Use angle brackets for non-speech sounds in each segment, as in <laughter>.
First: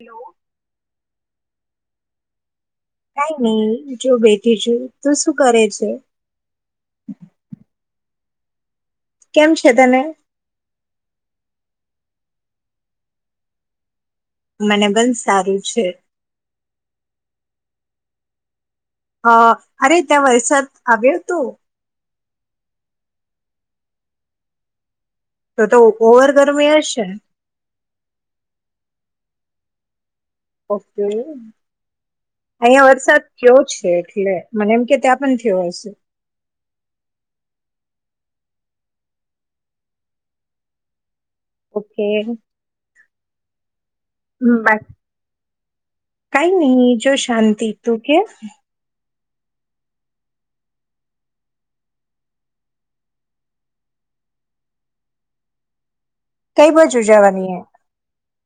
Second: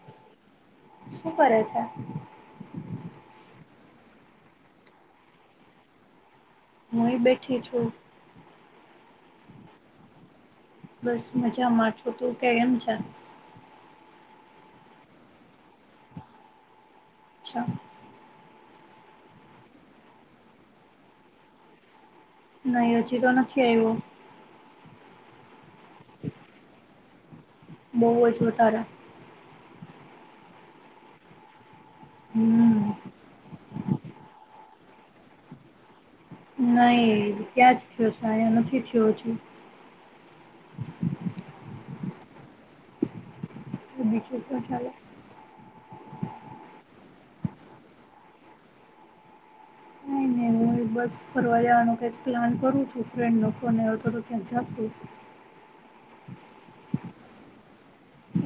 Hello શું કરે છે. કઈ નહી જો બેઠી છુ તું શું કરે છે. હુંય બેઠી છું. કેમ છે તને બસ મજામાં છો તું કેમ છે. મને પણ સારું છે અચ્છા હ અરે ત્યાં વરસાદ આવ્યો હતો. નહી હજીી તો નથી આવ્યો. તો તો ઓવર ગરમી હશે. બોઉ જ વધારે ઓકે અહિયા હમ્મ વરસાદ થયો છે એટલે મને એમ કે ત્યા પણ થયો હશે. નહી ક્યાં જ થયો છે આયા નથી થયો હજુ ઓકે બીજું શું ચાલે? કઈ નિ જો શાંતી દીતુ કે નહી નહી હું બસ ફરવા જવાનું કક પ્લાન કરું છું ફ્રેન્ડ ન ફોન ક્યાક જશું. કઈ બાજ ઉજાવાની એ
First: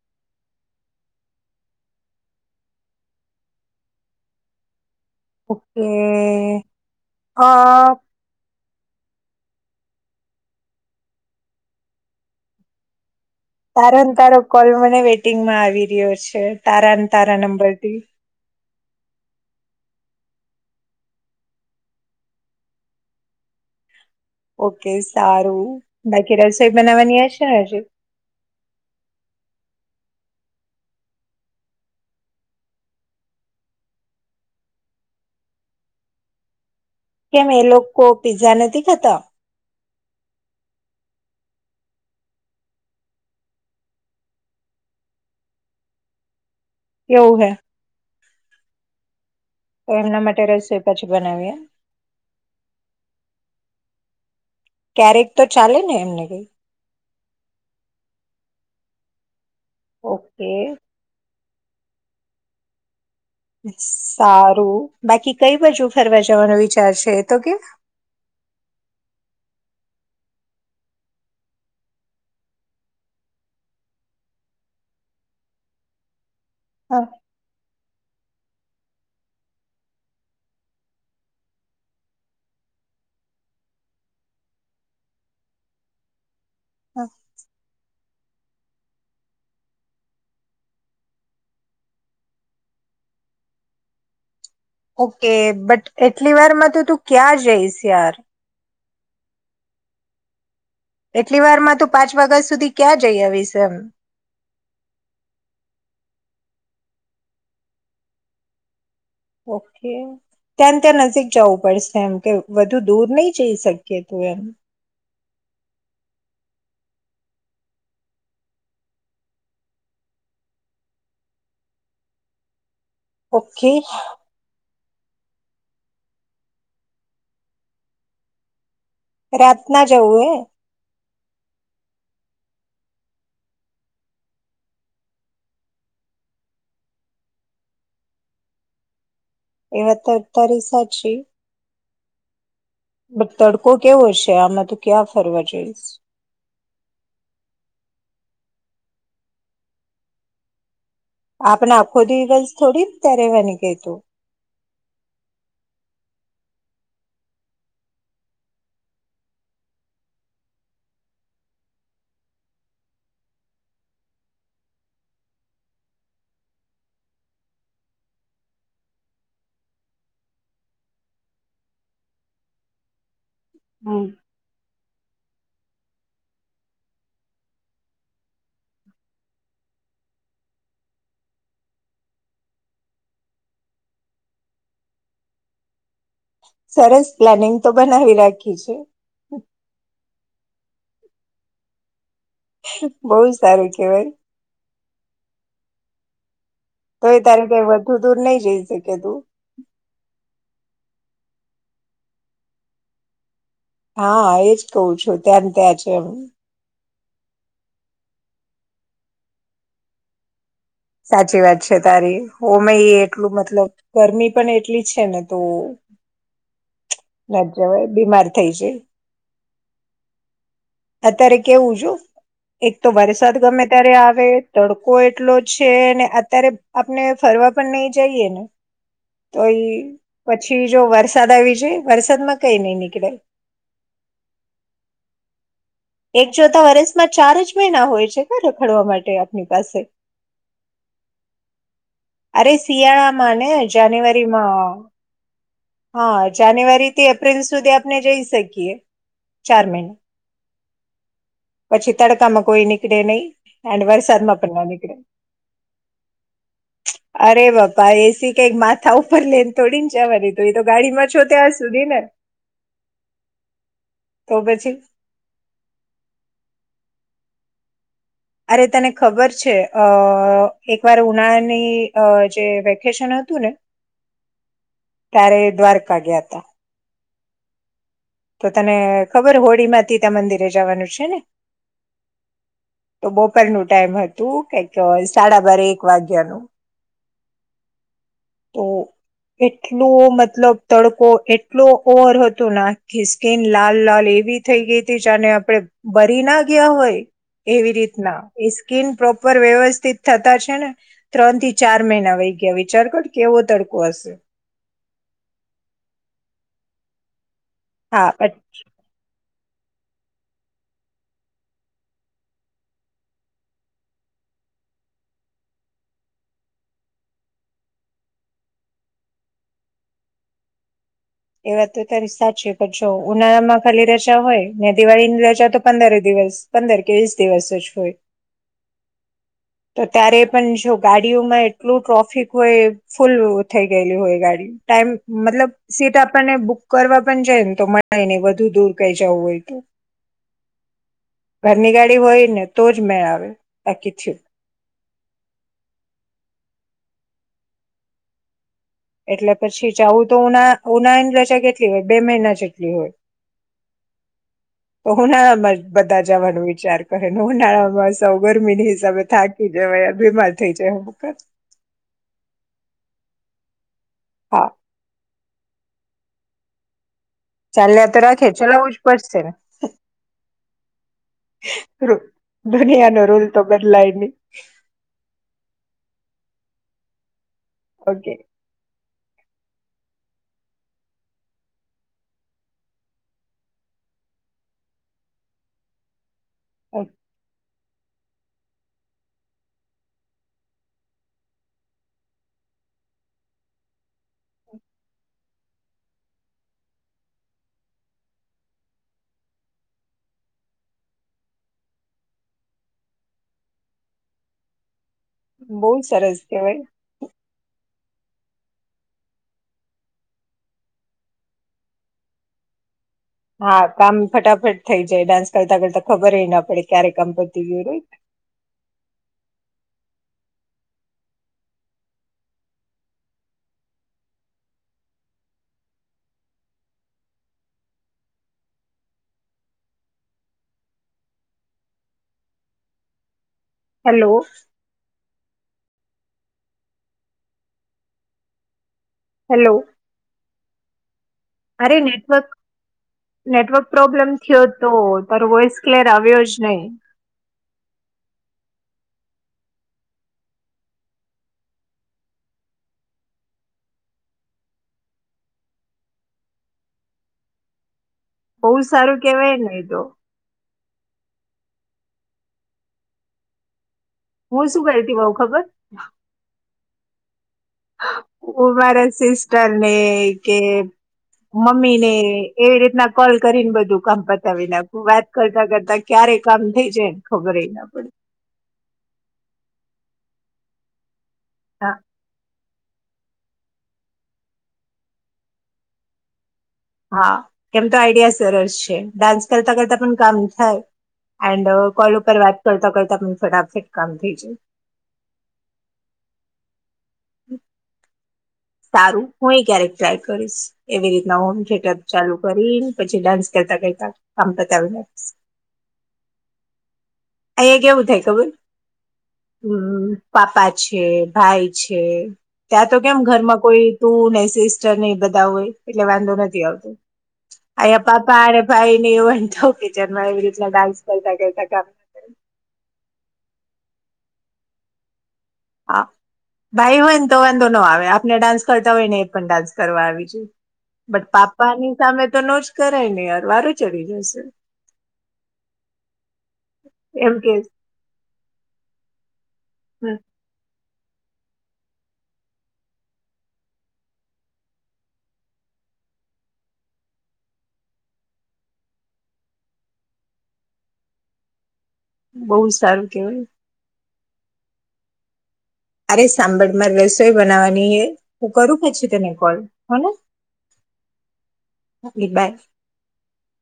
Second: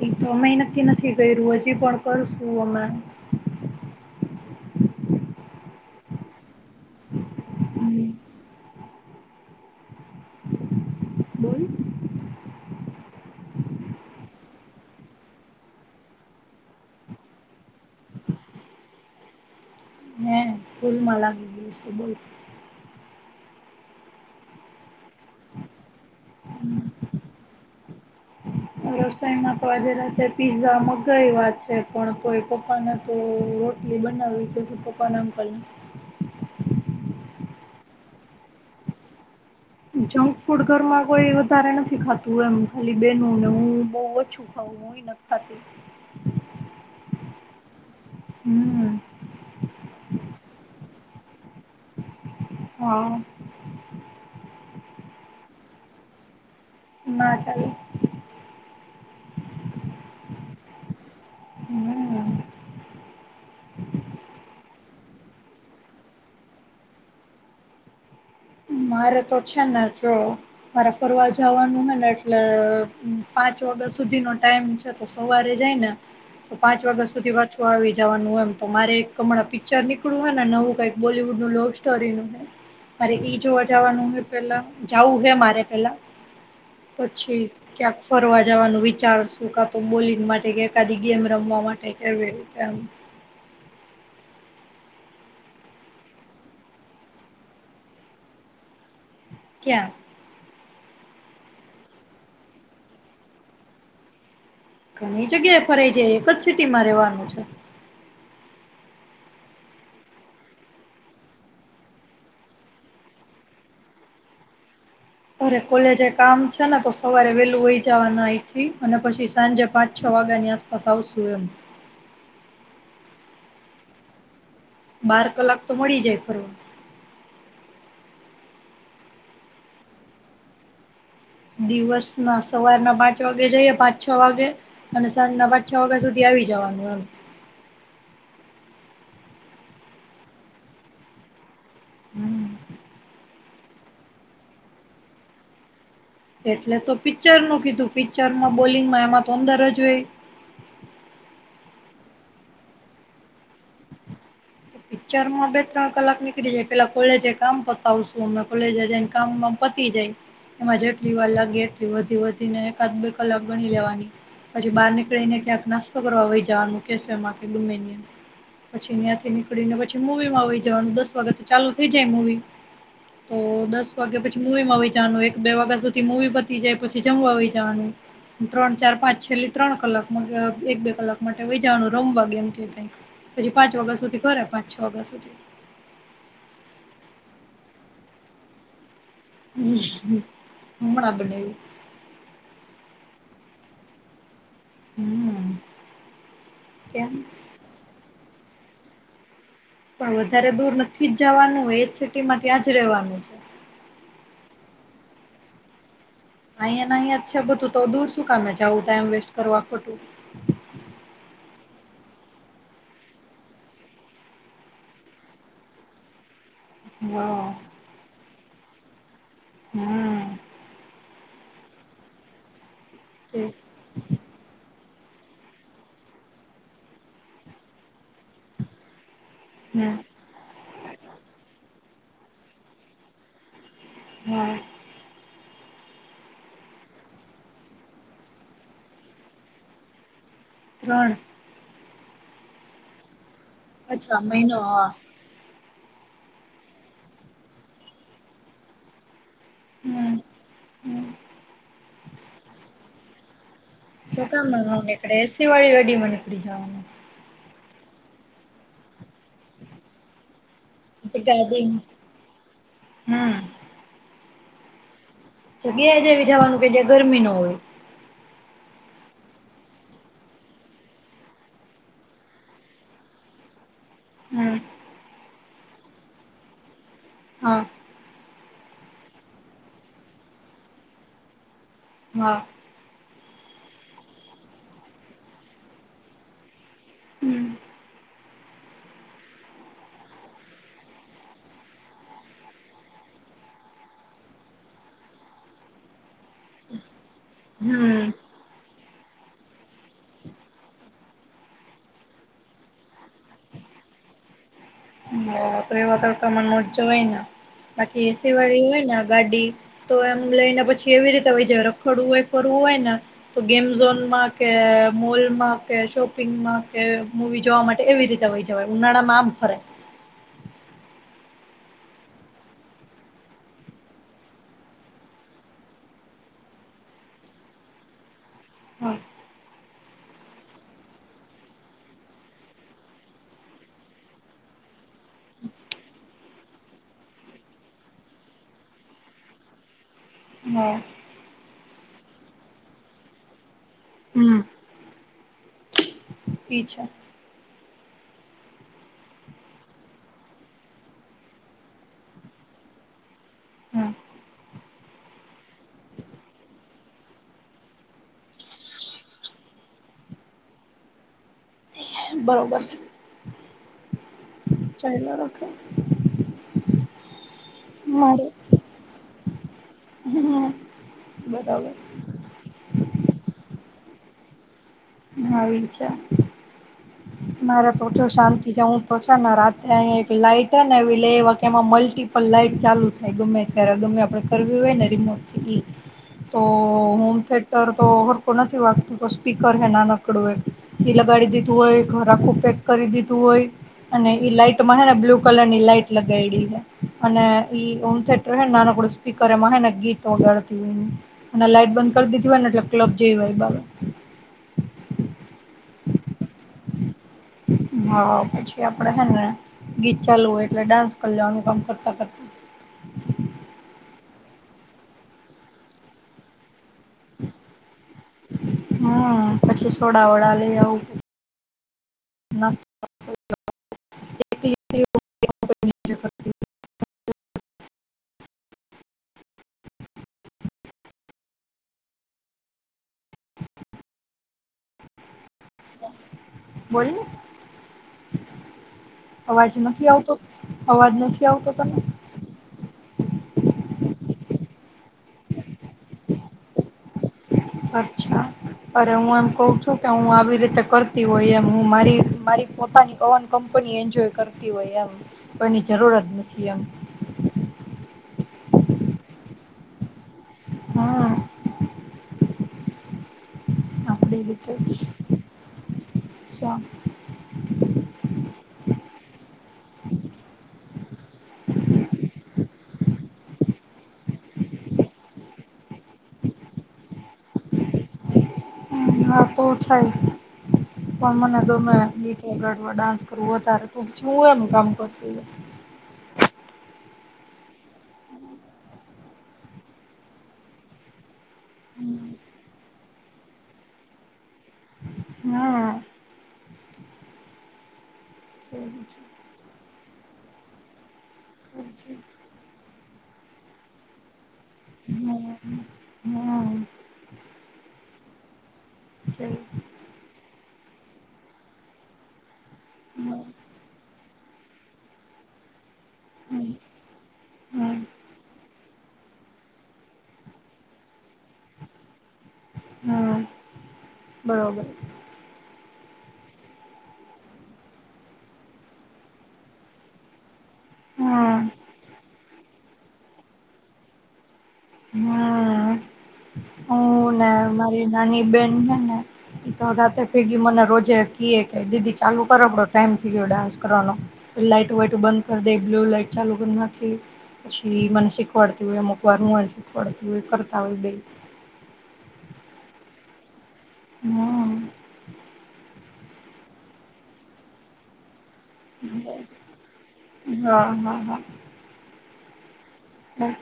એ તો અમે નક્કી નથી કર્યું હજી પણ કરશું અમા ઓકે હ હમ, બોલ તારા ને તારો કોલ મને વેઇટિંગમાં આવી રહ્યો છે તારાને તારા નંબરથી ફૂલ મલા ગ છે બલ ઓકે સારું બાકી રસોઈ બનાવવાની હશે ને હજુ રસોઈમાં તો આજે રાતે પીઝા મગાવ વા છે પણ કોઈ પપ્પાને તો રોટલી બનાવીવી છે કે પપ્પાને અંકલ કેમ એ લોકો કો પિઝા નથી ખાતા જંક ફૂડ ઘરમાં કોઈ વધારે નથી ખાતું એમ ખાલી બેનને હું બહ ઓછું ખાવું હોય નથી ખાતી કેવું હે હમ એમના માટે રસીપ પછી બનાવીએ હા ક્યારેક તો ચાલે ને એમને કઈ? ના ચાલે. ઓકે. હમ્મ. સારું. બાકી કઈ બાજુ ફરવા જવાનો વિચાર છે એ તો કે? મારે તો છેને જો મારે ફરવા જવાનું હે ને એટલે પાંચ વાગ્યા સુધીનો ટાઈમ છે તો સવારે જાય ને તો પાંચ હા, વાગ્યા સુધી પાછું આવી જવાનું એમ તો મારે એક હમણાં પિક્ચર નીકળ્યું હોય ને નવું કઈક બોલીવુડ નું લવ સ્ટોરીનું હે મારે એઈ જોવા જવાનું પેલા જાવું હે મારે પેલા હા. પછી ક્યા ફરવા જવાનું વિચારશું કા તો બોલી માટે કદી ગેમ રમવા માટે કેવી રીતે ઓકે બટ એટલી વારમાં તો તું ક્યાં જઈશ યાર? ક્યાં? એટલી વારમાં તું પાંચ વાગ્યા સુધી ક્યાં જઈ આવીશ એમ ઘણી જગ્યાએ ફરાઈ જાય, એક જ સિટીમાં રહેેવાનું છે. ઓકે ત્યાં ત્યાં નજીક જવું પડશે એમ કે વધુ દૂર નહી જઈ શકીએ તું એમ અરે કોલેજ એ કામ છે ને તો સવારે વેલું હોય જવાના અહીથી અને પછી સાંજે પાંચ છ વાગ્યાની આસપાસ આવશુ એમ. ઓકે. બાર કલાક તો મળી જાય ફરવા. રાત ના જવું એે દિવસ ના સવારના પાંચ વાગે જઈએ પાંચ છ વાગે અને સાંજના પાંચ છ વાગ્યા સુધી આવી જવાનું એમ. એ વાત તો તારી સાચી. હમ બટ તડકો કેવો હશે. આમાં તું ક્યાં ફરવા જઈશું? એટલે તો પિક્ચર ન કીધું પિક્ચરમાં બોલિંગમાં એમાં તો અંદર જ હોય. આપણા આખો દિવસ થોડી તં રહેવાની ગઈ તું પિક્ચરમાં બે ત્રણ કલાક નીકળી જાય પેલા કોલેજે કામ પતાવશું અમે કોલેજ જને કામ પતી જાય એમાં જેટલી વાર લાગે એટલી વધી વધીને એકાદ બે કલાક ગણી લેવાની પછી બહાર નીકળીને ક્યાંક નાસ્તો કરવા વહી જવાનું કેફમાં કે <unintelligible> કે ગમે પછી ત્યાંથી ને પછી મવીમાં આવીઈ જવાનું દસ વાગે તો ચાલુ થઈ જાય મવી. તો દસ હમ વાગ્યા પછી મુું એમાં વહી જવાનું. એક બે વાગ્યા સુધી મવી બતી જાય પછી જમવા વઈ જવાનું ત્રણ ચાર પાંચ છેલ્લી ત્રણ કલાક એક બે કલાક માટે વઈ જવાનું રમવા ગમ કે પછી પાંચ વાગ્યા સુધી સાડા પાંચ વાગ્યા સુધી. સરસ પ્લાનિંગ તો બનાવી રાખી છે. હમ. હમણાં બનાયવી. બહુ સારું કેવાય. હમ્મ. તો એ તારી કઈ વધુ દૂર નહી? જઈ છેકે તું. પણ વધારે દૂર નથી જ જવાનું એજ સિટી માં ત્યાજ રેવાનું. હા એજ કહું છું ત્યાં ને ત્યાં છે એમ. અહીંયા ના અહિયા જ છે બધું તો દૂર શું કામે જાવું ટાઈમ વેસ્ટ કરવું આ ખોટું. સાચી વાત છે તારી હો. મે એટલું મતલબ ગરમી પણ એટલી છે ને તો ના હા જવાય બીમાર થઈ છે. હમ અત્યારે કેવું છું? એક તો વરસાદ ગમે ત્યારે આવે તડ કો એટલો છે ને અત્યારે આપને ફરવા પણ નહી જઈએ ને તો એ હમ પછી જો વરસાદ આવી જાય. વરસાદમાં કઈ નઈ નીકડાય. હમ્મ. એક જોતા વરસમાં ચાર જ મહિના હોય છે ખ રખડવા માટે આપની પાસે. ત્રણ. અરે સિયાડા અને અચ્છા જાન્યુઆરી મહિનો માં. હા હા જાન્યુઆરીથી એપ્રિલ સુધી આપને જઈ શકીએ. ચાર મહિના, હમ હમ પછી તડકામા કોઈ નીકળે નહી. એન્ડ શું વરસાદમાં કામ પણ ના નો નીકળે નીકડે એસી વાળી ગાડી માં નીકડી જવાનું. આ એસી કઈ માંથા ઉ પર લઈને થોડી જવાની એ તો ગાડીમાં છો ત્યા ગાડી સુધી ને. હમ તો પછી. તો ગ્યા જેવી જવાનું કે જે ગરમી નો હોય. અરે તને ખબર છે અ એકવાર ઉનાળાની અ જે વેકેશન હતું ને હમ્મ. ત્યારે દ્વારકા ગયા તા. હા. તો તને ખબર હોળી માં તીતા મંદિરે જવાનું છે ને. હા. તો બપોરનું ટાઈમ હતું કે કે સાડા બાર એક વાગ્યાનું હમ્મ. તો એટલું મતલબ તડકો એટલો ઓવર હતો ને કે આખી સ્કીન લાલ લાલ એવી થઈ ગઈ તી જાને આપડે બ ડી ના ગ્યા હોય એવી હમ રીતના એ સ્કીન પ્રો પર વ્યવસ્થિત થતા છે ને ત્રણ થી ચાર મહિના વહી ગયા વિચાર કર કેવો તડકો હશે. <inaudible> એવા તડકામા તો ન જવાઈને. બાકી હા એસી બટ વાળી હોય ને ગાડી તો એમ લઈને પછી એવી રીતે વહી જ રખડવું હોય, ફરવું હોય ને તો ગેમ ઝોનમાં કે, મોલમાં કે, શોપિંગમાં કે, મુવી જોવા માટે એવી રીતે વહી જવાય ઉનાળામાં આમ ફરાય. એ વાત તો તારી સાચી પણ જો ઉનાળામાં ખાલી રજા હોય ને દિવાળીની રજા તો પંદરે દિવસ પંદર કે વીસ દિવસ જ હોય હા તો ત્યારે પણ જો ગાડીઓમાં એટલું ટ્રોફિક હોય ફૂલ થઈ ગયેલી હોય ગાડી ટાઈમ મતલબ સીટ આપને બુક કરવા પણ જાય ને તો મળે નઈ વધુ દૂર કઈ જવું હોય તો હા. ઘરની ગાડી હોય ને તો જ મે આવે બાકી થયું. હમ અચ્છા. એટલે પછી જઉું તો ઉ ઉનાની રજા કેટલી હોય બે મહિના જેટલી હોય હમ તો ઉનાળામાં બધા જવાનો વિચાર કરેને ઉનાળામાં સૌ ગરમીની હિસાબે થાકી જવા બીમાર થઈ જાય બરોબર છે હા ચ રાખે ચાલ તો રાખે મારે ચાલ ચલાવવું જ પડશેને હ હમ બરાબર રૂ- દુનિયાનો રૂલ તો બલાય ન હા વિ છે મારે તો જો ઓકે શાંતિ જાઉું તો છે ને રાતે એક લાઈટ ને એ લ એ વા એમાં મલ્ટીપલ લાઈટ ચાલુ થાય ગમે ત્યારે ગમે આપડે કરવી હોયને રિમોટથી તો ઓ તોર નથી વાગતું સ્પીકર હે ના નકડું હોય એ લગાડી દીધું હોય ઘર આખું પેક કરી દીધું હોય અને ઈ લાઈટમાં હેને બ્લુ કલર ની લાઈટ લગાવ અને ઈ ઓમ થયેટર નાનકડું સ્પીકરમાંને ગીત ઓગાડતી હોય અને લાઈટ બંધ કરી દીધી હોયને એટલે ક્લબ જેવી વાઈબ આવે બહુ સરસ કેવાય હા પછી આપડે હેને ગીત ચાલવ એટલે ડાન્સ કરનું કામ કરતા કરતા હા કામ ફટાફટ થઈ જાય ડાન્સ કરતા કરતા ખબર ના પડે ક્યારે કંપતિ ગ્યુરોય હમ પછી સોડા વડા લઈ આવવું હલો બોલ ને અવાજ હેલો નથી આવતો અવાજ નથી આવતો અરે તને નેટવર્ક નેટવર્ક પ્રોબ્લેમ થયો તો તાર વોઇસ ક્લેયર આવ્યો જ નહી અચ્છા અરે હું એમ કઉ છું કે હું આવી રીતે કરતી હોય એમ હું મારી મારી પોતાની કવન કંપની એન્જોય કરતી હોય એમ કોની જરૂરત નથી એમ બહુ સારું કેવાય ને એ તો હા હું રીતે શું કરતી બઉુ ખબર હું મારા સિસ્ટરને કે મમ્મી ને એવી રીતના કોલ કરીને બધું કામ પતાવી નાખું વાત કરતા કરતા ક્યારે કામ થઈ જાયને ખબર ના પડે હા તો થાય હ મને તોમે હા ન ડાન્સ કરવું હો તારે તુંછું એમ કામ કરતી હા કેમ તો આઈડિયા સરસ છે ડાન્સ કરતા કરતા પણ કામ થાય એન્ડ કોલ ઉપર વાત કરતા કરતા પણ ફટાફટ કામ થઈ જાય હમ સારું હું એ ક્યારેક ટ્રાય કરીશ એવી રીતના હોમ થિયેટર ચાલુ કરી પછી ડાન્સ કરતા કરતા કામ બતાવી નાખીશ અ કેવું થાય ખબર હમ પાપા છે ભાઈ છે ત્યાં તો કેમ ઘરમાં કોઈ તું નને સિસ્ટર નને બધા હોય એટલે વાંધો નથી આવતો હા અહીયા પાપા અને ભાઈ ને એવ વાંધતો કચનમાં એવી રીતના ડાન્સ કરતા કરતા કામ હ બરાબર હા ભાઈ હોય ને તો વાંધો ન આવે આપને ડાન્સ કરતા હોય ને એ પણ ડાન્સ કરવા આવી જોઈ બટ હા પાપાની સામે તો ન જ કરાય નહી અર વારું ચડી જશે હા એમ હું ને કે મારી નાની બેન છે ને એ તો હમ, રાતે ફેગી મને રોજ જે કયે કે દીદી ચાલુ કરો ટાઈમ થઈ ગયો ડાન્સ કરવાનો લાાઈટ વાઈટું બંધ કરી દે બ્લુ લાાઈટ ચાલુ કરી નાખી પછી મને શીખવાડતી હોય અમુક વાર હું એને શીખવાડતી હોય કરતા હોય બે બહુ સારું કેવાય. હમ્મ. અરે સાંભળ માર રસોઈ બનાવવાની એ હું કરું પછી તને કોલ હને. હા હા એ બાય. હા.